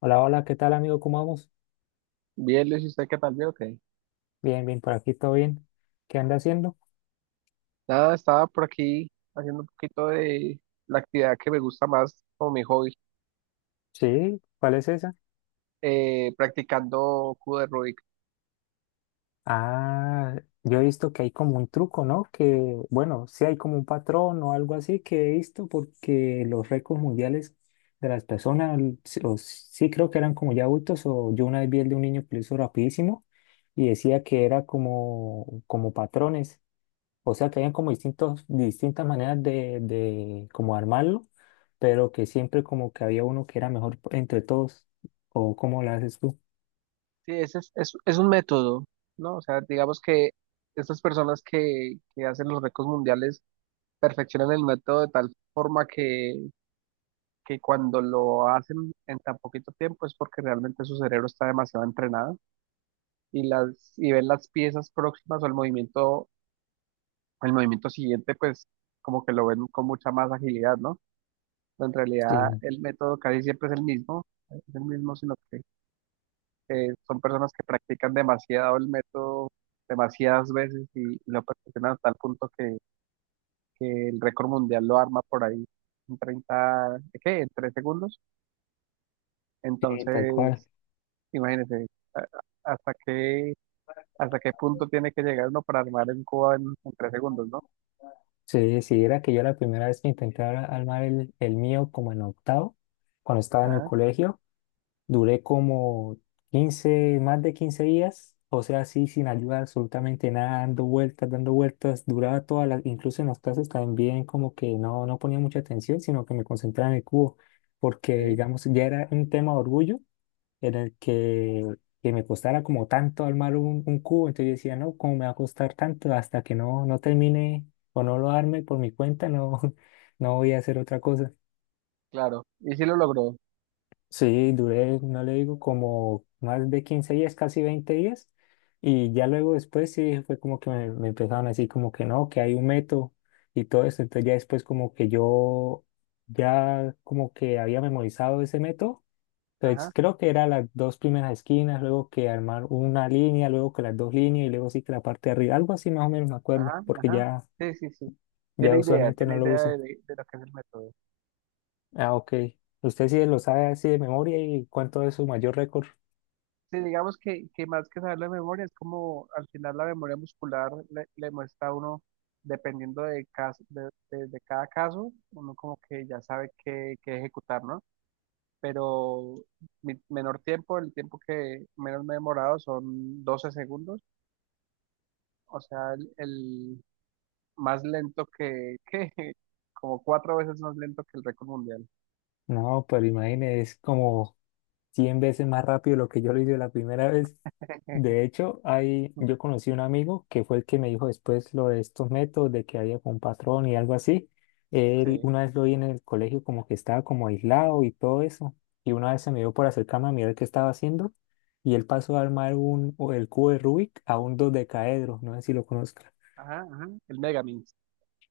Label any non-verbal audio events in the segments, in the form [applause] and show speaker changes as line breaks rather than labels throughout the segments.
Hola, hola, ¿qué tal amigo? ¿Cómo vamos?
Bien, Luis, ¿y usted qué tal? Bien, ok.
Bien, bien, por aquí todo bien. ¿Qué anda haciendo?
Nada, estaba por aquí haciendo un poquito de la actividad que me gusta más como mi hobby,
Sí, ¿cuál es esa?
practicando cubo de Rubik.
Ah, yo he visto que hay como un truco, ¿no? Que, bueno, sí hay como un patrón o algo así que he visto porque los récords mundiales de las personas, sí o sí creo que eran como ya adultos o yo una vez vi el de un niño que lo hizo rapidísimo y decía que era como, patrones. O sea que habían como distintos, distintas maneras de como armarlo, pero que siempre como que había uno que era mejor entre todos. ¿O cómo lo haces tú?
Sí, ese es un método, ¿no? O sea, digamos que estas personas que hacen los récords mundiales perfeccionan el método de tal forma que cuando lo hacen en tan poquito tiempo es porque realmente su cerebro está demasiado entrenado y ven las piezas próximas o el movimiento siguiente, pues como que lo ven con mucha más agilidad, ¿no? Pero en
Sí,
realidad el método casi siempre es el mismo, sino que son personas que practican demasiado el método demasiadas veces y lo perfeccionan a tal punto que el récord mundial lo arma por ahí en 30, ¿qué? En 3 segundos.
sí, tal cual.
Entonces, imagínense, hasta qué punto tiene que llegar uno para armar en Cuba en 3 segundos, ¿no?
Sí, sí, era que yo la primera vez que armar el mío como en octavo, cuando estaba en el
Ajá,
colegio. Duré como 15 más de 15 días, o sea, así sin ayuda absolutamente nada, dando vueltas, duraba todas las, incluso en las clases también como que no, no ponía mucha atención, sino que me concentraba en el cubo, porque
sí,
digamos ya era un tema de orgullo en el que me costara como tanto armar un cubo, entonces yo decía, no, ¿cómo me va a costar tanto? Hasta que no, no termine o no lo arme por mi cuenta, no, [laughs] no voy a hacer otra cosa.
claro. Y sí lo logró.
Sí, duré, no le digo, como más de 15 días, casi 20 días. Y ya luego después sí fue como que me empezaron así como que no, que hay un método y todo eso. Entonces ya después como que yo ya como que había memorizado ese método. Entonces
Ajá.
creo que era las dos primeras esquinas, luego que armar una línea, luego que las dos líneas y luego sí que la parte de arriba. Algo así más o menos me acuerdo,
Ajá,
porque
ajá. Sí, sí, sí.
ya
Tiene idea,
usualmente no
tiene
lo
idea
uso.
de lo que es el método.
Ah, ok. ¿Usted sí lo sabe así de memoria y cuánto es su mayor récord?
Sí, digamos que más que saber la memoria, es como al final la memoria muscular le muestra a uno, dependiendo de cada caso, uno como que ya sabe qué ejecutar, ¿no? Pero mi menor tiempo, el tiempo que menos me he demorado son 12 segundos, o sea, el más lento [laughs] como cuatro veces más lento que el récord mundial.
No, pero imagínese, es como 100 veces más rápido lo que yo lo hice la primera vez. De
[laughs]
hecho, yo conocí un amigo que fue el que me dijo después lo de estos métodos, de que había como un patrón y algo así. Él
Sí.
una vez lo vi en el colegio como que estaba como aislado y todo eso. Y una vez se me dio por acercarme a mirar qué estaba haciendo. Y él pasó a armar o el cubo de Rubik a un dodecaedro. No sé si lo conozco.
Ajá, ajá, el Megamix.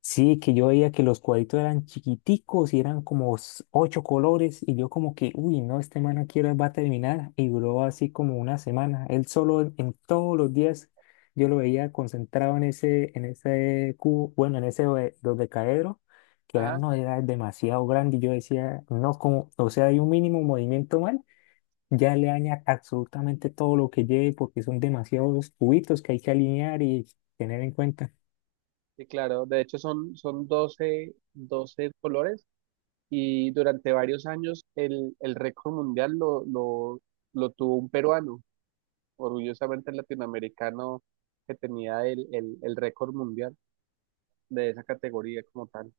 Sí, que yo veía que los cuadritos eran chiquiticos y eran como ocho colores y yo como que, uy, no, este man aquí va a terminar y duró así como una semana. Él solo en todos los días yo lo veía concentrado en ese cubo, bueno, en ese dodecaedro, que era,
Ajá,
no, era demasiado grande y yo decía, no, como, o sea, hay un mínimo movimiento mal, ya le daña absolutamente todo lo que lleve porque son demasiados cubitos que hay que alinear y tener en cuenta.
sí, claro. De hecho, son 12 colores y durante varios años el récord mundial lo tuvo un peruano, orgullosamente el latinoamericano que tenía el récord mundial de esa categoría como tal.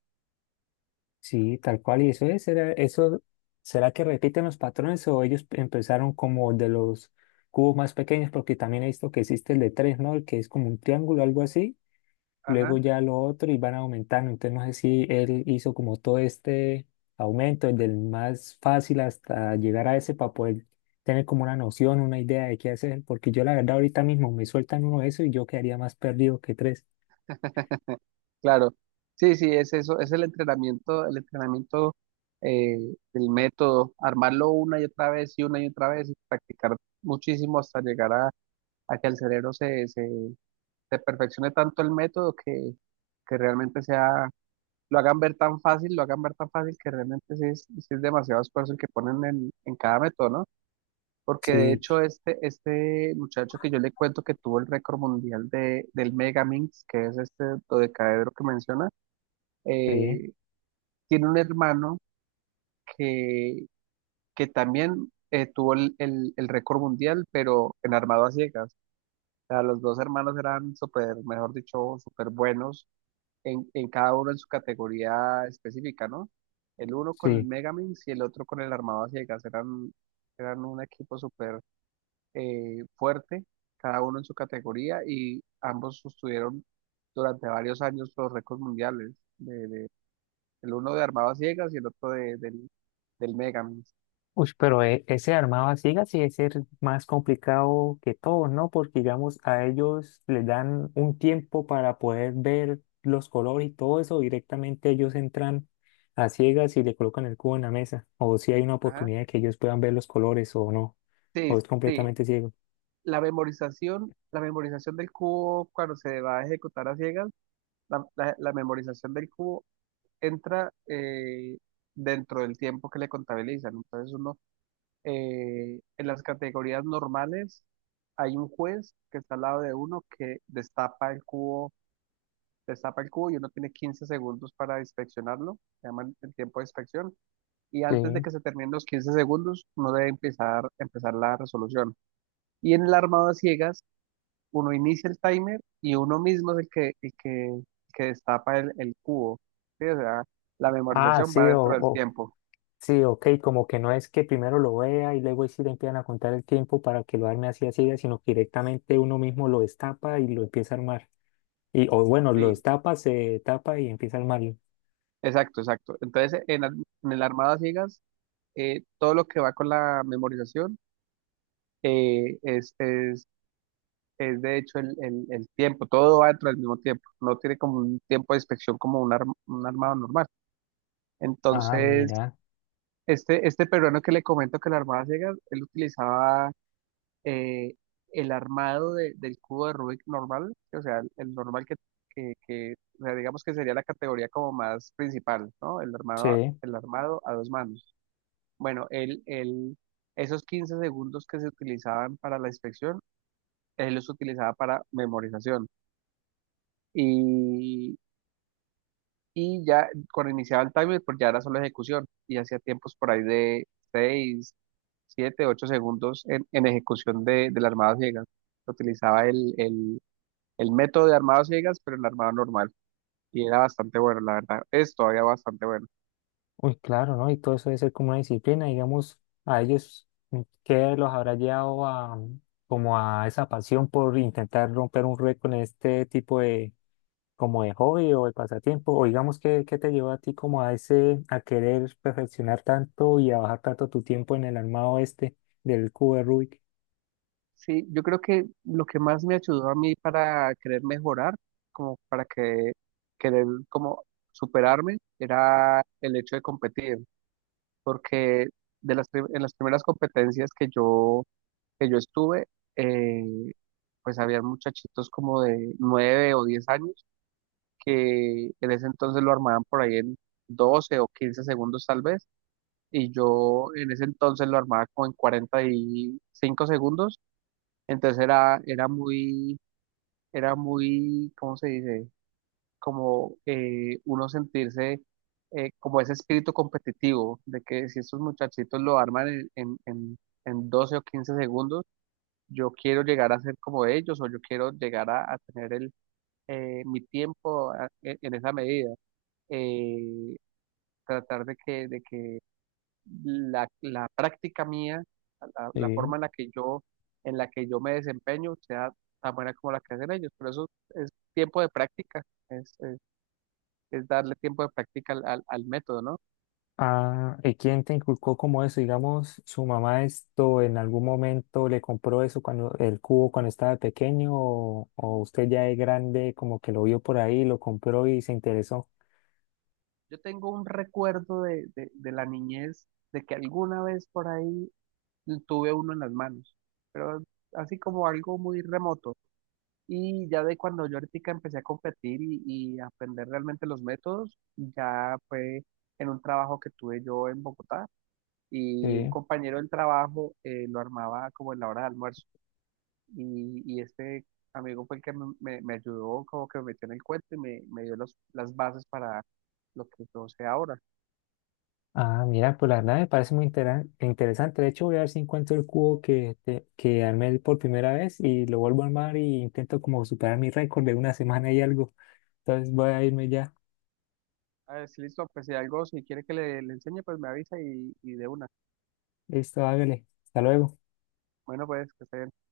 Sí, tal cual, y eso será, eso, ¿será que repiten los patrones o ellos empezaron como de los cubos más pequeños? Porque también he visto que existe el de tres, ¿no? El que es como un triángulo, algo así,
Ajá.
luego ya lo otro y van aumentando. Entonces no sé si él hizo como todo este aumento, el del más fácil hasta llegar a ese para poder tener como una noción, una idea de qué hacer, porque yo la verdad ahorita mismo me sueltan uno de eso y yo quedaría más perdido que tres.
[laughs] Claro, sí, sí, es eso, es el entrenamiento, eh, el método, armarlo una y otra vez y una y otra vez y practicar muchísimo hasta llegar a que el cerebro se perfeccione tanto el método que realmente sea, lo hagan ver tan fácil, lo hagan ver tan fácil que realmente sí es demasiado esfuerzo el que ponen en cada método, ¿no? Porque de
Sí,
hecho este muchacho que yo le cuento que tuvo el récord mundial del Megaminx, que es este dodecaedro que menciona,
sí,
eh, tiene un hermano que, que también tuvo el récord mundial, pero en armado a ciegas. Sea, los dos hermanos eran súper, mejor dicho, súper buenos en cada uno en su categoría específica, ¿no? El uno con el
sí.
Megaminx y el otro con el Armado a Ciegas. Eran un equipo súper fuerte, cada uno en su categoría y ambos sostuvieron durante varios años los récords mundiales. El uno de Armado a Ciegas y el otro del Megaminx.
Uy, pero ese armado a ciegas sí es ser más complicado que todos, ¿no? Porque, digamos, a ellos les dan un tiempo para poder ver los colores y todo eso. Directamente ellos entran a ciegas y le colocan el cubo en la mesa. O si hay una
Ajá.
oportunidad de que ellos puedan ver los colores o no.
Sí,
O es
sí.
completamente ciego.
La memorización del cubo cuando se va a ejecutar a ciegas. La memorización del cubo entra dentro del tiempo que le contabilizan. Entonces uno, en las categorías normales, hay un juez que está al lado de uno que destapa el cubo y uno tiene 15 segundos para inspeccionarlo, se llama el tiempo de inspección, y antes de
Sí.
que se terminen los 15 segundos, uno debe empezar la resolución. Y en el armado a ciegas uno inicia el timer y uno mismo es el que destapa el cubo. ¿Sí? O sea, la
Ah,
memorización
sí,
va dentro del tiempo.
sí, ok. Como que no es que primero lo vea y luego ahí sí le empiezan a contar el tiempo para que lo arme así a ciegas, sino que directamente uno mismo lo destapa y lo empieza a armar. Y, o bueno, los
Sí.
tapa, se tapa y empieza el Mario.
Exacto, exacto. Entonces, en el armado a ciegas, todo lo que va con la memorización eh, es, es, es de hecho el tiempo, todo va dentro del mismo tiempo, no tiene como un tiempo de inspección como un armado normal.
Ah,
Entonces,
mira,
este peruano que le comento que el armado a ciegas, él utilizaba eh, el armado del cubo de Rubik normal, o sea, el normal que, que, o sea, digamos que sería la categoría como más principal, ¿no?
sí.
El armado a dos manos. Bueno, el esos 15 segundos que se utilizaban para la inspección, él los utilizaba para memorización. Y, y ya cuando iniciaba el timer, pues ya era solo ejecución y hacía tiempos por ahí de 6 7 8 segundos en ejecución del armado ciegas. Utilizaba el método de armado a ciegas, pero el armado normal. Y era bastante bueno, la verdad. Es todavía bastante bueno.
Uy, claro, ¿no? Y todo eso debe ser como una disciplina, digamos, a ellos, ¿qué los habrá llevado a, como a esa pasión por intentar romper un récord en este tipo de, como de hobby o de pasatiempo? O digamos, ¿qué te llevó a ti como a ese, a querer perfeccionar tanto y a bajar tanto tu tiempo en el armado este del cubo de Rubik?
Sí, yo creo que lo que más me ayudó a mí para querer mejorar, como para que querer como superarme, era el hecho de competir, porque en las primeras competencias que yo estuve, eh, pues había muchachitos como de 9 o 10 años que en ese entonces lo armaban por ahí en 12 o 15 segundos tal vez y yo en ese entonces lo armaba como en 45 segundos, entonces era muy, ¿cómo se dice? Como uno sentirse como ese espíritu competitivo de que si estos muchachitos lo arman en 12 o 15 segundos, yo quiero llegar a ser como ellos o yo quiero llegar a tener mi tiempo en esa medida. eh, Tratar de que la práctica mía, la
Sí.
forma en la que yo me desempeño, sea tan buena como la que hacen ellos. Por eso es tiempo de práctica, es, es- es darle tiempo de práctica al método, ¿no?
Ah, ¿y quién te inculcó como eso? Digamos, su mamá esto en algún momento le compró eso cuando el cubo cuando estaba pequeño o usted ya de grande como que lo vio por ahí, lo compró y se interesó.
Yo tengo un recuerdo de la niñez, de que alguna vez por ahí tuve uno en las manos, pero así como algo muy remoto. Y ya de cuando yo ahorita empecé a competir y a aprender realmente los métodos, ya fue en un trabajo que tuve yo en Bogotá. Y un
Sí.
compañero del trabajo lo armaba como en la hora de almuerzo. Y este amigo fue el que me ayudó, como que me metió en el cuento y me dio las bases para lo que yo sé ahora.
Ah, mira, pues la verdad me parece muy interesante. De hecho, voy a ver si encuentro el cubo que armé por primera vez y lo vuelvo a armar y intento como superar mi récord de una semana y algo. Entonces voy a irme ya.
A ver, si listo, pues si algo, si quiere que le enseñe, pues me avisa y de una.
Listo, hágale. Hasta luego.
Bueno, pues que esté